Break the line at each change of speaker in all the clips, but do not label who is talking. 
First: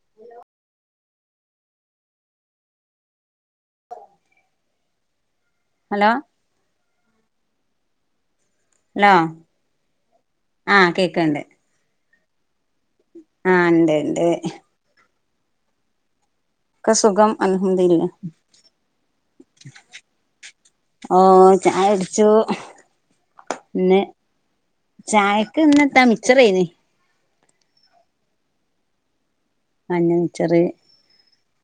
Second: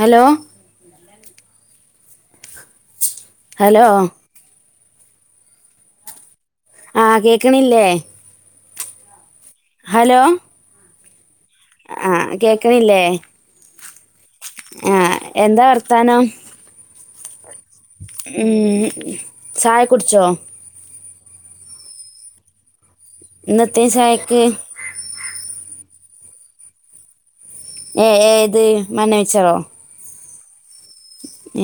Hello hello
hello
ആഹ് കേക്ക്ണില്ലേ?
Hello
hello
ആഹ് കേക്ക്ണ്ട്
ആഹ് കേക്ക്ണില്ലേ?
ആഹ് ഇണ്ട് ഇണ്ട്
ആഹ് എന്താ വർത്താനം?
ക്കെ സുഖം [unintelligible]
ഉം ചായ കുട്ച്ചോ?
ഓഹ് ചായ കുട്ച്ചു
ഇന്ന് എത്തെനി ചായക്ക്?
ചായക്ക് ഇന്നെത്താ മിച്ചറേനി
ഏഹ് ഏത് മഞ്ഞ മിച്ചറോ?
മഞ്ഞ മിച്ചറ്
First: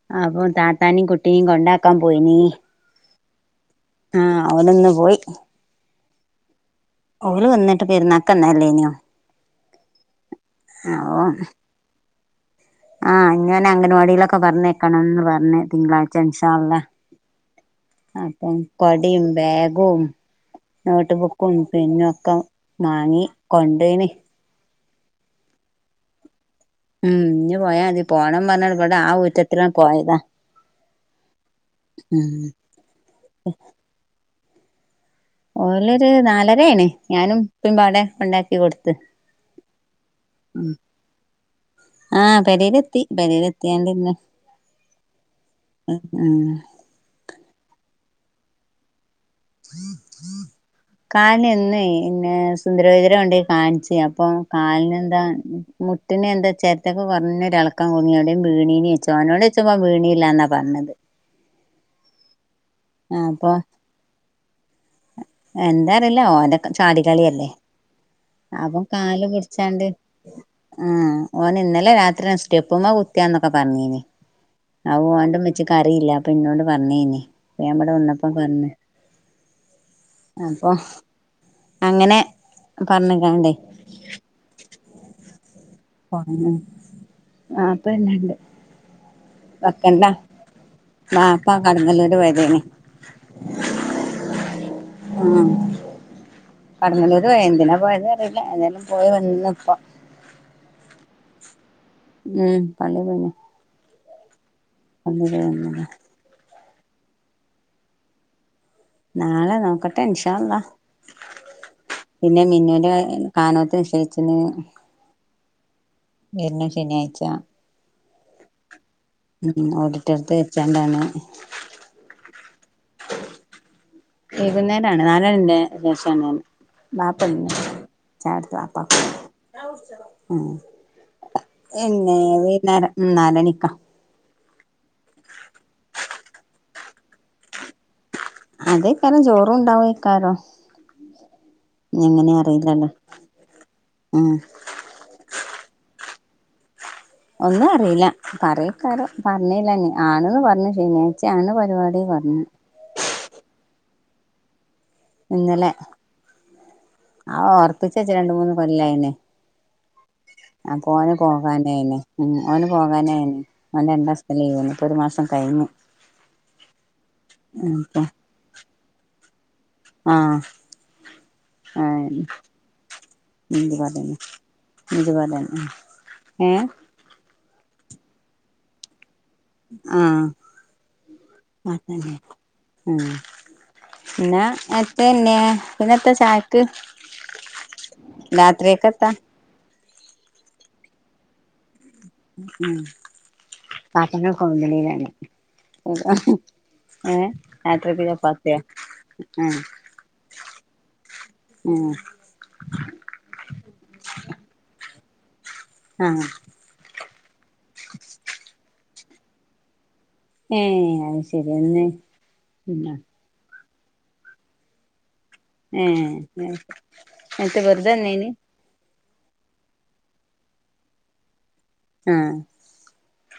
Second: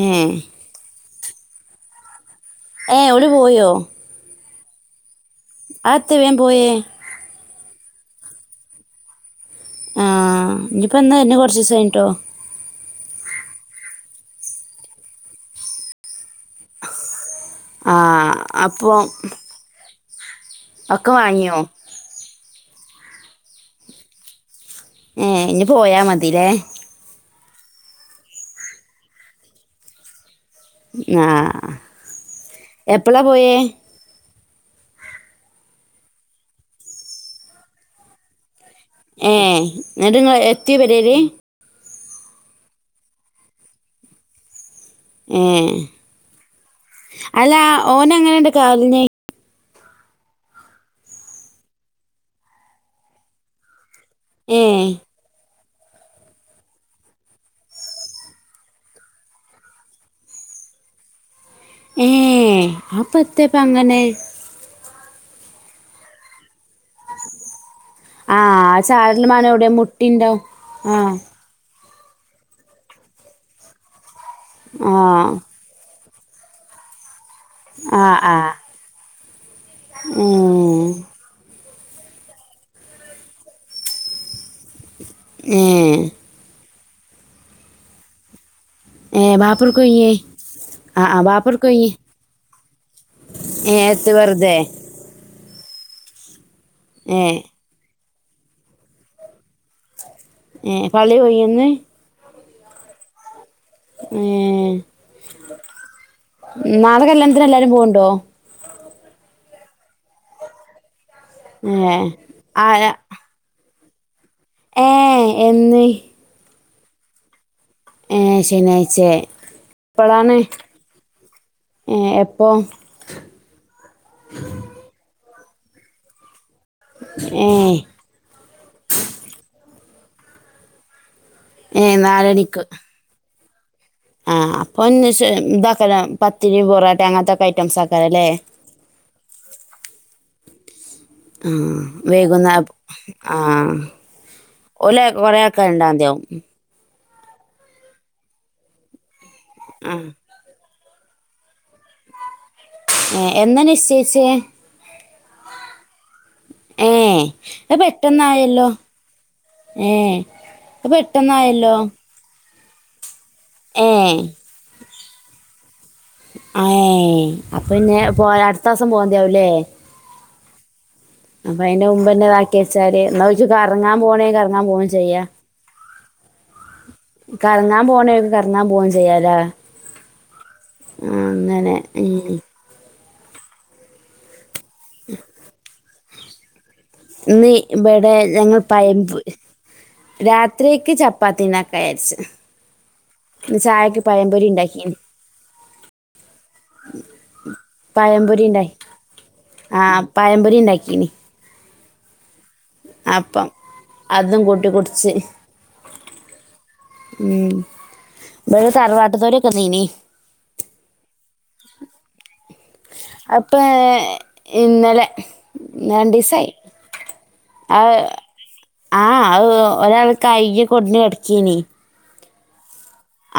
ഏ
അപ്പ താത്താനിം കുട്ടിനിം കൊണ്ടാക്കാം പോയിനീ
ഏഹ് ഓല് പോയോ?
ആഹ് ഓല്ന്ന് പോയി
[unintelligible] ത്തെ വേം പോയേ?
ഓല് വന്നിട്ട് പെരുന്നാൾക്കന്ന അല്ലേ ഇനോ
ആഹ് ഇനിയിപ്പോ എന്ന
അപ്പൊ
വന്ന കുറച്ച് ദിവസം കഴിഞ്ഞിട്ടോ
ആഹ് ഇങ്ങനെ അംഗൻവാടിയിലൊക്കെ പറഞ്ഞേക്കണംന്ന് പറഞ്ഞ് തിങ്കളാഴ്ച ഇൻഷാല്ല
ആ
അപ്പം
അപ്പോ
കൊടേം ബാഗും
ഒക്കെ
നോട്ട് ബുക്കും
വാങ്ങിയോ
പിന്നും ഒക്കെ വാങ്ങി കൊണ്ടനി
ഏഹ ഇനി പോയാ മതില്ലേ
ഉം ഇഞ് പോയാ മതി പോണം പറഞ്ഞാടവിടെ ആഹ ഊറ്റത്തിലാണ് പോയതാ.
ആഹ
ഉം
എപ്പളാ പോയേ?
ഓലൊര് നാലരയാണ് ഞാനും ഇപ്പപാടെ കൊണ്ടാക്കികൊടുത്തു.
ഏഹ എന്നിട്ട്ങ്ങള് എത്തിപെരേല്.
ആഹ പെരേലെത്തി പെരേലെത്തിആണ്ട് ഇര്ന്.
ഏഹ അല്ല ഓന അങ്ങനെണ്ട് കാലിന്.
കാല്ന് ഇന്ന് പിന്നെ സുന്ദരവൈദരെ കൊണ്ടോയി കാണിച്ച ഞാൻ.. ഇപ്പൊ
ഏ
കാലിനന്താ മുട്ടിനെന്താ ചെരടക്ക് കൊറഞ്ഞഞ്ളക്കം കുടുങ്ങിവിടടെയും വീണീന വെച്ചോ അവനോട വെച്ച വീണിയില്ലാന്നാ പറഞ്ഞത്.
ഏഹ
അപ്പൊ
അപ്പൊത്തെപ്പ അങ്ങനെ.
എന്താ അറിയില്ല ഓന്റെ ചാടികളിയല്ലേ?
ആ
അപ്പം
ചാരൽ
കാല്
മാന എവിടെ
കുടിച്ചാണ്ട്
മുട്ടിണ്ടാവും ആ
ആഹ. ഓൻ ഇന്നലെ രാത്രി സ്റ്റെപ്പ കുത്തിയന്നൊക്കെ പറഞ്ഞീന് ആഹ ഓണ്ട..
ആ
കുച്ച കറിയില്ല അപ്പൊ ഇന്നോട് പറഞ്ഞേനി. ഞാൻ ഇവിടെ
ആ
വന്നപ്പ
ആ
പറഞ്ഞ അപ്പൊ.
ഉം.
അങ്ങനെ പറഞ്ഞിങ്ങാണ്ട്.
ഏഹ്
വാപ്പ വര്ണ് ണ്ട്.
ഏ ബാപ്പർക്ക്
വെക്കണ്ടാ
കൊയ്യേ ആ ആ
വാപ്പാ കടന്നല്ലൂര് പോയതെന്.
ഏത്ത് വെറുതെ.
ആഹ
ഏ
കടന്നല്ലൂര് പോയ് എന്തിനാ പോയത് അറിയില്ല ഏതായാലും പോയി വന്നപ്പ.
ഏഹ പള്ളി പോയിന്ന്.
ഉം പ [unintelligible] ല്ല.
ഏഹ
അന്നതെ അന്നെ.
നാളെകല്യാണത്തിന് എല്ലാരും പോണ് ണ്ടോ?
നാളെ നോക്കട്ടെ ഇനഷാള്ളോ
ഏ
പിന്നെ
ആ
മിന്നുന്റെ കാര്യ. കാനോത്തി നിച്ചയിച്ചിന്.
ഏഹ് എന്ന്.
വര്ണ ശനിയാഴ്ച.
ഏഹ് ശനിയാഴ്ചേ.
ഉം ഓഡിട്ടോറിയടുത്ത് വെച്ചാണ്ടാണ്.
ഏഹ എപ്പൊ?
വൈകുന്നേരംണ് നാലരന്റെ ശേഷാണ്
ഏ
ബാപ്പന്ന്. ചാടുപ്പ
ഏ
എന്നെ വ നേരം. ഉം നാലണിക്കാ.
അപ്പൊന്ന് താക്കാരം പത്തിരി പൊറോട്ട അങ്ങനത്തെൊക്കെ ഐറ്റംസ് ആകാരംല്ലേ.
അതേ കാരം ചോറും ഉണ്ടാവക്കാരം..
ഉം വേകുന്ന
അറിയില്ലല്ലോ
ആഹ.
ഉം
ഒല കൊറയാക്കൻണ്ട അതിയാവും.
ഒന്നും അറിയില്ല പറയക്കാരോ പറഞ്ഞില്ല നീ ആണന്ന് പറഞ്ഞു. ശനിയാഴ്ച്ചാണ് പരിപാടി പറഞ്ഞത്
ഏ എന്നാ നിശ്ചയിച്ചേ?
ഇന്നലെ
ഏ
ആ
അത്
ഓർപ്പിച്ച വച്ച രണ്ട മൂന്ന്
പെട്ടെന്നായല്ലോ
കൊല്ലായിനെ..
ഏ അത്
അപ്പോ ഓന്
പെട്ടെന്നായല്ലോ
പോകാനായിന്ന ഉ ഓന പോകാനായിന്ന്. ന
ഏ
രണ്ടാസത്തെീവ്ന്നു ഇപ്പൊ ഒരു മാസം കഴിഞ്ഞു.
തമാസം പോക്കും ലേ.
ആഹ.
അപ്പൊ അതിന്റെ മുമ്പ തന്നെ ഇതാക്കി വെച്ചാര് എന്നാ ഓല്ക്ക്
ഇത്
കറങ്ങാൻ
പറയന്നെ
പോണേ കറങ്ങാൻ പോകേ ചെയ്യാ
[inaudible] ഏഹ്
കറങ്ങാൻ പോകണക്ക് കറങ്ങാൻ പോകൻ ചെയ്യാലേ
ആഹ്
ഉം അങ്ങനെ
അതന്നെ
ഉം
ഉം പിന്നെത്തെന്നെ പിന്നെത്താ ചായ
ഇന്ന് ഇബടെ ഞങ്ങൾ
രാത്രിക്കെത്താ
പയമ്പ് രാത്രിക്ക് ചപ്പാ പ്പാത്തിണ്ടാക്കരിച്ച്
ഉം
ഇന്ന് ചായക്ക് പയംപൊരി ഉണ്ടാക്കിനി
[unintelligible] ഏഹ് രാത്രക്
പഴംപൊരി
ചപ്പാത്തി
ഉണ്ടായി
ആഹ്
ആ പഴംപൊരി ഉണ്ടാക്കീന്
ഉം
അപ്പം അതും കൂട്ടി കുടിച്ച്
ആഹ്
ഉം ഇബടെ തറവാട്ടിത്തോരൊക്കെന്നീനി
ഏഹ് അത് ശരി എന്ന് ഇന്നോ
അപ്പ എഹ് ഇന്നലെ
എഹ്
രണ്ടീസായി
എത്തെ വാർതെവന്നെനി
ആഹ് ഒരാൾ കൈ കൊടിഞ് കടക്കീനി
ആഹ്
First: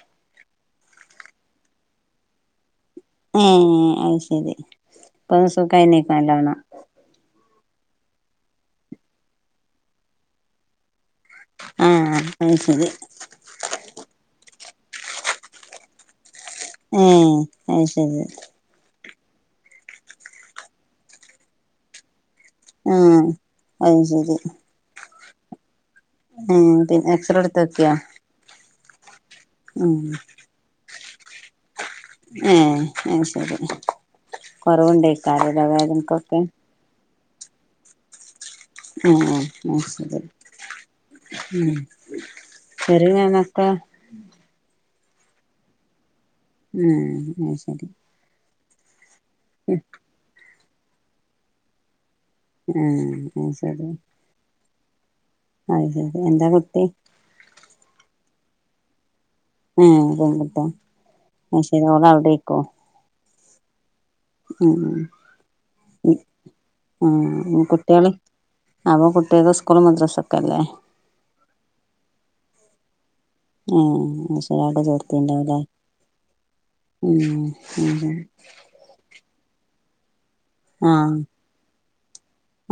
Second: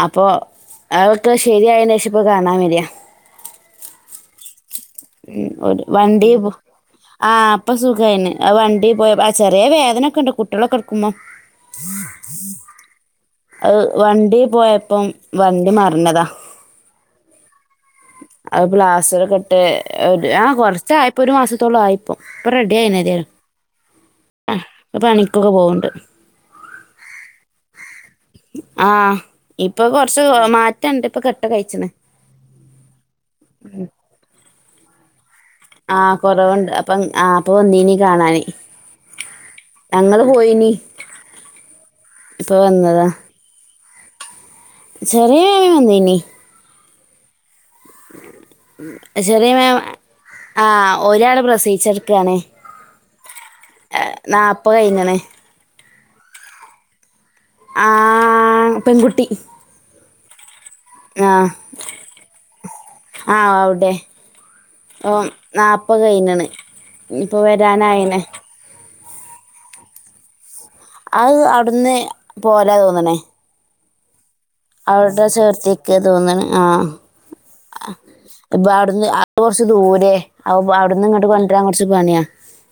അപ്പോ അവൾക്ക് ശരിയതിന് ശേഷം ഇപ്പോൾ കാണാൻ വരാ
എഹ് അയിശരി
ഉം ഒരു വണ്ടി- ആഹ് അപ്പൊ സുഖമായിന് വണ്ടി പോയി ആ ചെറിയ വേദനൊക്കെ ഇണ്ട് കുട്ടികളൊക്കെ എടുക്കുമ്പോ
ആഹ് അത് ശരി
അത് വണ്ടി പോയപ്പം വണ്ടി മറഞ്ഞതാ
എഹ് അത് ശരി
അത് പ്ലാസ്റ്ററൊക്ക ഇട്ട് ആ കുറച്ചായപ്പോരു മാസത്തോളം ആയിപ്പോം ഇപ്പൊ റെഡി ആയിനതിം
ആഹ് അത് ശരി
പ്പോ പണിക്കൊക്കെ പോവണ്ട്
ഉം പിന്നെ എക്സറേ എടുത്തക്കിയോ
ആഹ് ഇപ്പൊ കൊറച്ച് മാറ്റണ്ട് ഇപ്പൊ കെട്ടഴിച്ചണ്
എഹ് അത് ശരി കൊറവുണ്ട
ആഹ് കൊറവുണ്ട് അപ്പം ആഹ് അപ്പൊ വന്നീനി കാണാൻ
ആഹ് അഹ് ശരി ഉം
ഇപ്പൊ വന്നതാ
ശരി ഞാനൊക്കെ
ചെറിയാ വേ വന്നിനി
ഉം അത് ശരി
ചെറി മാം ആഹ് ഒരാള് പ്രസവിച്ചടക്കാൻ
ആഹ് അത് ശരി
നാപ്പത് കഴിഞ്ഞ്ണ്
അത് ശരി എന്താ കുട്ടി
ആ പെൺകുട്ടി
ഏഹ് പെൺക്കുട്ട്യാ അത് ശരി ഓള് അവ്ടേക്കും
ആഹ് ഓള് അവ്ടെ ഇപ്പം നാപ്പത്
ഉം
കഴിഞ്ഞ്ണ് ഇഞ്ഞ്പ്പൊ
ആഹ് കുട്ടികള്
വരാനായിണ്
അപ്പൊ കുട്ട്യേക്ക് സ്കൂളും മദ്രസൊക്കെ ഇല്ലേ
അത് അവ്ട്ന്ന് പോകലാ തോന്ന്ണ്
ആഹ് അത് ശെ
അവ്ടെ ചേർത്തേക്ക്യ തോന്ന്ണ് ആഹ്
ഉം അത്
ആഹ്
ശരി
ഇപ്പൊ അവ്ടുന്ന് അവ്ടെ കുറച്ച് ദൂരെ അവ്ടുന്ന്
ആഹ്
ഇങ്ങട്ട് കൊണ്ടരാൻ കൊറച്ച് പണ്യാ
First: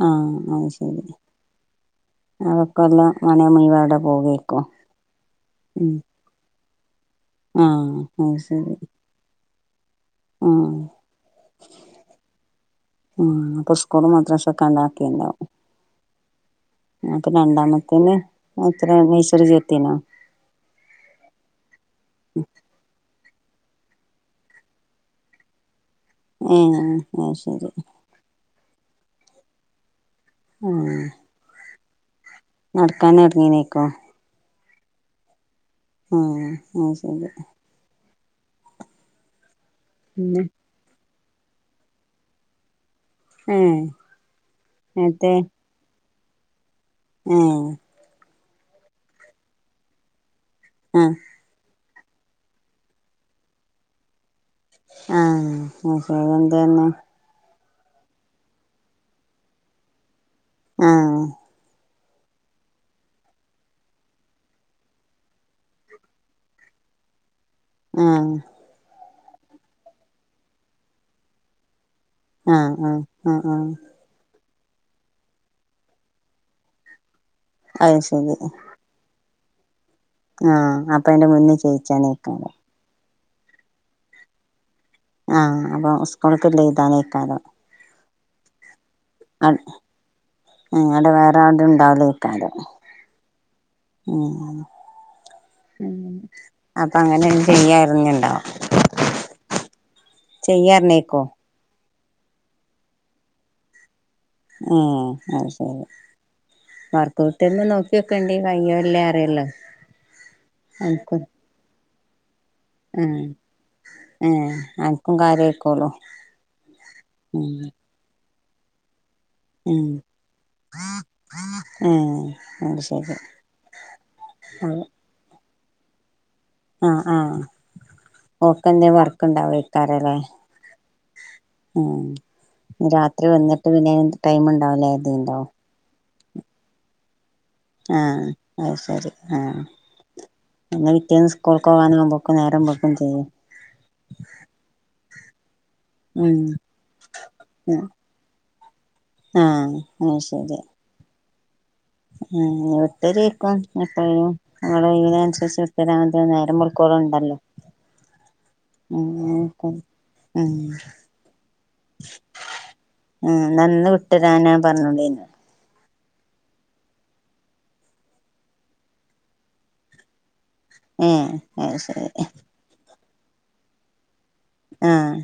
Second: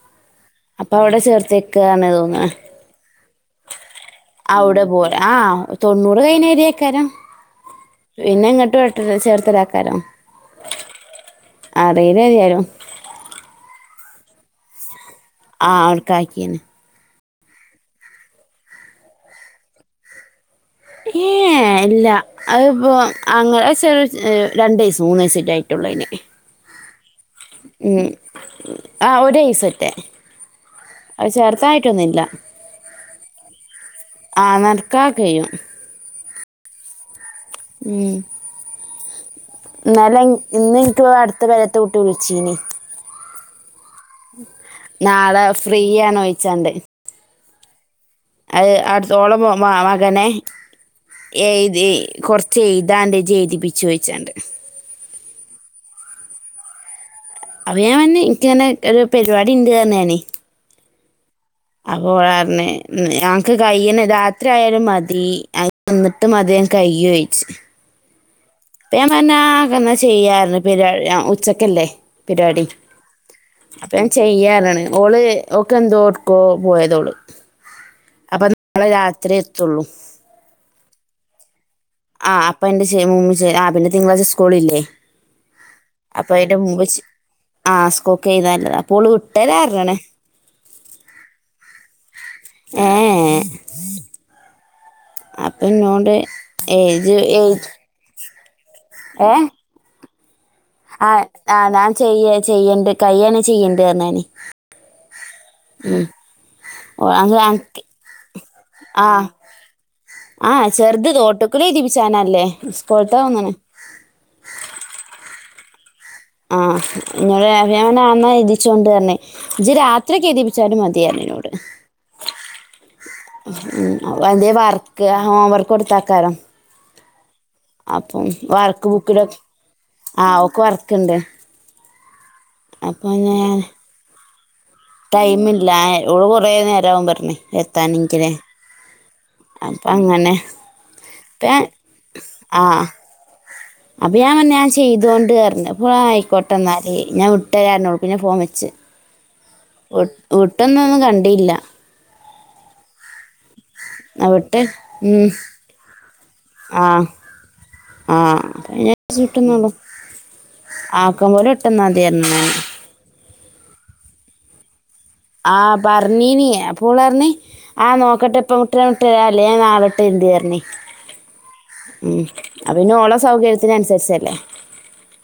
ആഹ് അത് ശെരി
ചേർത്തേക്കാണ് തോന്നണേ
അതൊക്കെല്ലാ സമയം മുയുവൻ അവ്ടെ പോവേ
അവ്ടെ പോവും ആഹ് തൊണ്ണൂ റ് കഴിഞ്ഞാ വെരേക്കാരം
ആഹ് അത്
പിന്നെ
ശരി
ഇങ്ങട്ട് വെട്ടല് ചേർത്തലേക്കാരം
ആഹ്
അറീല ഏതയാലും
ആഹ് അപ്പൊ സ്കൂളും മദ്രസൊക്കെ ആണ്ട് ആക്കിണ്ടാവും
ആഹ് അവ്ട്ക്കാക്കീണ്
അപ്പൊ രണ്ടാമത്തേനെ എത്ര നൈസറി ചേർത്തീണൊ?
ഏയ് ഇല്ല അത്പ്പോ അങ്ങനെ അത് ചെറ്യേ ഏ രണ്ട് വയസ്സൊ മൂന്ന് വയസ്സെറ്റേ ആയിട്ടൊള്ളൂ അയിന്
ഏഹ് അത് ശരി
ഉം ആഹ് ഒര് വയസെറ്റേ
ഏഹ്
അത് ചേർത്താനായിട്ടൊന്നും ഇല്ല.
നടക്കാന് എറങ്ങീണേക്കും
ആഹ് നടക്കാനൊക്കെ കയ്യും
ആഹ് അത് ശെരി.
ഉം ഇന്നലെ ഇൻ
പിന്നെ
ഇന്ന് ഇൻക്ക് അട്ത്ത പെരേത്തെ കുട്ടി വിളിച്ചീനി.
ഏഹ് നേരത്തെ
നാളെ ഫ്രീയാണോയ്ച്ചാണ്ട്
ഏഹ്
അത് അട്ത്ത ഓള മോ മകനെ
ആഹ്
എഴ്ത് കൊറച്ച് എഴ്താണ്ട് ഇജ്ജ് എഴ്തിപ്പിച്ചോയ്ച്ചാണ്ട്.
ആഹ് [unintelligible] എന്തേ പറഞ്ഞ്
അപ്പോ ഞാന് പറഞ്ഞ് ഇൻക്ക് ഇങ്ങനെ ഒരു പരിവാടിണ്ട് പറഞ്ഞ് ഞാനെ
ആഹ്.
അപ്പോ ഓള് പറഞ്ഞ് ഇന്നാ അനക്ക് കയ്യ്ണെ രാത്രി ആയാലും മതി അ വന്ന്ട്ട് മതി അത് കയ്യോ ചോയ്ച്ച്.
ആഹ്.
അപ്പം ഞാന് പറഞ്ഞ് ആഹ് ഇന്നാ ചെയ്യാ പറഞ്ഞ് പരിവാ ഉച്ചക്കല്ലേ പരിവാടി.
ആഹ് ആഹ് ആഹ് ആഹ്
അപ്പം ഞാൻ ചെയ്യാ പറഞ്ഞ്ണ് ഓള് ഓക്കെന്തോ ഒട്ക്കോ പോയതാ ഓള്.
അത് ശെരി.
നാളെ രാത്രി എത്തൊള്ളൂ
ആഹ് അപ്പ അതിന്റെ മുന്നേ ചേയിച്ചാനെക്കാരം
അപ്പ അതിന്റെ [unintelligible] ആ പിന്നെ തിങ്കളാഴ് സ്കൂളില്ലേ
ആഹ് അപ്പം സ്കൂള്ക്ക്ളെള എഴ്താനേക്കാരം
ആഹ് സ്കൂക്കെയ്തല്ലതാ അപ്പോള് വിട്ടേരർണ് ണ്
ആഹ് അവടെ വേറെ ആര്തു ണ്ടാവിലെകാരോ
ഏ
ആഹ്
അപ്പൊ
ഉം
എന്നോട്
അപ്പൊ
ഏജ്
അങ്ങനെന്ന് ചെയ്യാറങ്ങ് ണ്ടാവു
ഏഹ് ആ ആ ഞാൻ ചെയ്യ ചെയ്യണ്ട് കയ്യാനേ ചിയ്യണ്ട് ർഞ്ഞു ഞാൻ
ഏഹ് അത് ശെരി
ഓ അങ്
വർകൗട്ടന്നെ
അൻക്ക്
നോക്കിക്കെണ്ടി കയ്യേ ഇല്ലേ അറിയല്ലോ
ആഹ് ചെറ്ത് [unintelligible] [unintelligible]
ഉം ഏഹ് അൻക്കും കാര്യയിക്കോള്ളൂ
ആഹ് ഇന്നോട് പറഞ്ഞു ഞാന്നാ എഴുതിച്ചോണ്ട് പറഞ്ഞ് ഇജ്ജ്‌
ഉം
രാത്രി ഒകേ എയ്തിപ്പിച്ചാലും മതി പറഞ് ഇന്നോട്
ഏഹ് അത് ശരി
ഉം വല്ല്യ വർക്ക് ആ ഹോംവർക്ക് കൊടുത്താക്കാരം
ആഹ് ആഹ്
അപ്പം വർക്ക്
ഓക്കെന്തേ
ബുകിലൊ
ഉണ്ടാവേക്കാരല്ലേ
ആഹ് ഓക് വർക്ണ്ട്
ഉം രാത്രി
ഞാൻ
വന്നിട്ട് പിന്നെ ടൈംണ്ടാവുലേ
ടൈമില്ല ഓള് കൊറേ നേരാവും പറഞയ്
ആഹ്
എത്തണങ്കിലേ
അത് ശരി ആഹ്
അപ്പ അങ്ങനെ
പിന്നെ പിറ്റേന്ന്
ഇപ്പ
സ്കൊൾകൊവാനാവുബോക് നേരം വെക്കും ചെയ്യും
അപ്പൊ ഞാ പറഞ്ഞു ഞാ ചെയ്തോണ്ട് അർണ് അപ്പോ ആ
ഉം
ആയിക്കോട്ടെന്നാല് ഞാവിട്ടരാർഞ്ഞി ഓൾ പിന്നെ ഫോം വെച്ച്
ആഹ്
വി
അത് ശരി
വിട്ടൊന്നൊന്നും കണ്ടില്ല
ആഹ് വിട്ടേരേക്കും
ആ
എപ്പഴേലും
വിട്ട്
ഓളെ
ഉം.
ഒഴിവിനനുസരിച്ച് വിട്ടരാതന്നാ മ്മൾക്കോളണ്ടല്ലോ
ആഹ് അപ്പോ അയിനസ് വിട്ടന്നോളും
ഉം
ആക്ക പോലെ വിട്ടന്നാതിറഞ്ഞു ഞാൻ
ഉം ഞാന്ന് വിട്ടരനാ പറഞ്ടായിന്ന്
ആ പർഞ്ഞീനി അപ്പോളർഞ്ഞി ആ നോക്കട്ടെ ഇപ്പവിട്ടരാട്ട് അല്ലേ ഞാ നാളട്ടെര്ണ്ട് അർഞ്ഞി
ഉം അത് ശെരി
അപ്പൊ പിന്നെ ഓളെ സൗകര്യത്തിന ൻസരിച്ചല്ലേ
ആഹ്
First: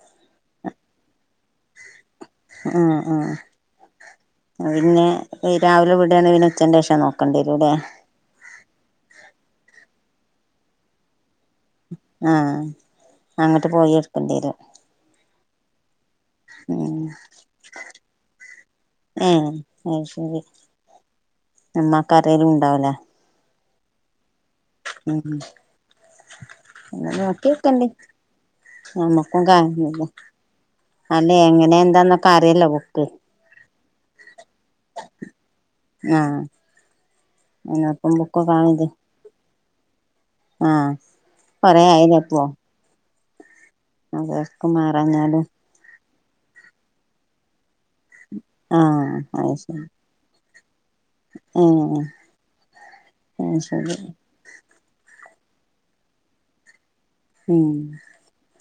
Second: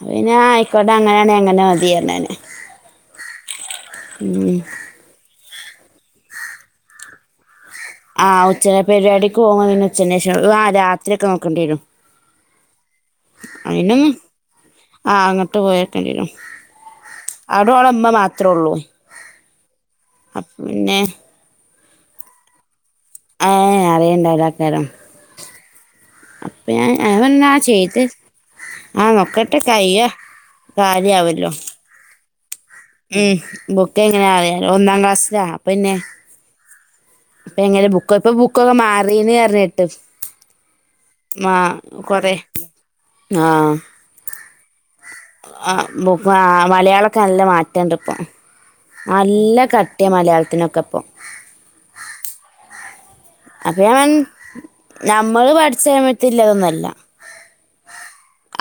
അപ്പൊ പിന്നെ ആ ആയിക്കോട്ടെ അങ്ങനെണ് അങ്ങനെ മതിഅർഞ്ഞി ഞാന്
ആഹ് ആഹ് അത് പിന്നെ ഹ് രാവിലെ വിടാണ് പിന്നെ ഉച്ചന്റെഷം നോക്കണ്ടേരൂലേ
ആഹ് ഉച്ചവരെ പരിവാടിക്ക് പോവുബ പിന്നെ ഉച്ചനേഷം ആ രാ ത്രി ഒക്കെ നോക്കണ്ടേരും
ആഹ് അങ്ങട്ട് പോയി
അതിനൊന്നും
എടുക്കേണ്ടി വരും
ആ ആങ്ങട്ട് പോയ നിക്കണ്ടേരും
ഉം
അവിടോളമ്മ മാത്രള്ളു
ഏഹ് അത് ശെരി ഇമ്മക്കാരെലുംണ്ടാവുലേ
ഏഹ് അറിയിണ്ടാരാക്കാരം
ഉം ഉം
അപ്പ ഞാൻ വന്ന ചെയ്ത് ആ
ഞമ്മക്കും
നോക്കട്ടെ ചെയ്യ
കാര്യമില്ല
കാര്യ
അല്ലെ
ആവല്ലോ
എങ്ങനെ എന്താന്നൊക്കെ അറിയല്ലോ ബുക്ക്
ഉം ബുക്ക് ക്കെങ്ങനെയെ അറിയ ഒന്നാം ക്ലാസ്സിലകണം പിന്നെ
ആഹ്
ഇപ്പ എങ്ങനെ
അയ്നൊപ്പം
ബുക്കപ്പൊ
ബുക്ക്
ബുക്കൊക്കെ മാറീന്ന് പറന്നേക്കേട്ടു
ആഹ
മാ കൊറേ ന്നാആ
അതൊക്ക മറാകാണ്ടു
ആ ബുക് ആ മലയാളൊക്കെ നല്ല മാറ്റാണ്ട് ഇപ്പം
ആഹ്
നല്ല കട്ടിയ മലയാൾത്തിനൊക്കെപ്പോ
ആ ആ
അപ്പ ഞ നമ്മള് പഠിച്ചസമയത്ത്ല്ലതൊന്നല്ല
ഉം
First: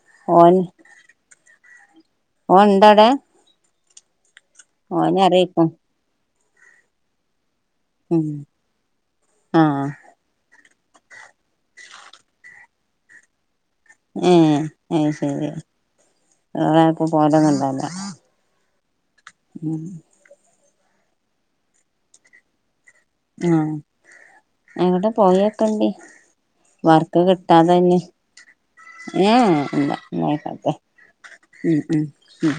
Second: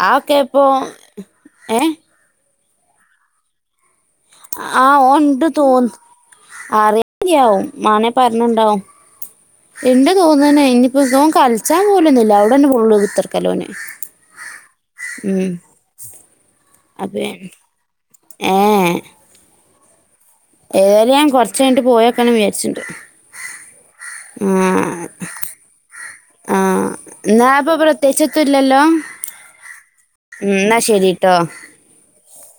ആഹൊക്കെപ്പൊ ഏഹ്
ഓൻണ്ടടേ
ആഹ ഓൻ ണ്ട്
അറിയിക്കും
തോന്ന് അറി യാവും മാനെ
ഉം
പർണ് ണ്ടാവും
ആഹ്
ഇണ്ട് തോന്ന്ന്. ഇനിയിപ്പോ തോ ണ്ട് തോന്നുണ് ഓൻ കളിച്ചാ പോലൊന്നുല്ല അവിടന്നെഫുള്ള് കുത്തർക്കലോന്
ഏ അഹ് ശെരി അഹകു
അപ്പെ
പോലകണ്ടല്ല...
ഏ
ഉം
ഏതായാലും ഞാൻ കൊറച്ച് കഴിഞ്ഞിട്ട് പോയക്കണം വിചാരിച്ചിണ്ട്
ആ
ആഹ്
എവിടെ പോയൊക്കേണ്ടി
ആഹ്
വർക്ക്
എന്നാ ഇപ്പൊ
കിട്ടാതെന്നെ
പ്രത്യേകിച്ചൊത്തുല്ലല്ലോ
ഏ എന്താ
ഉം എന്നാ ശരിട്ടോ
ഉം ഉം ഉം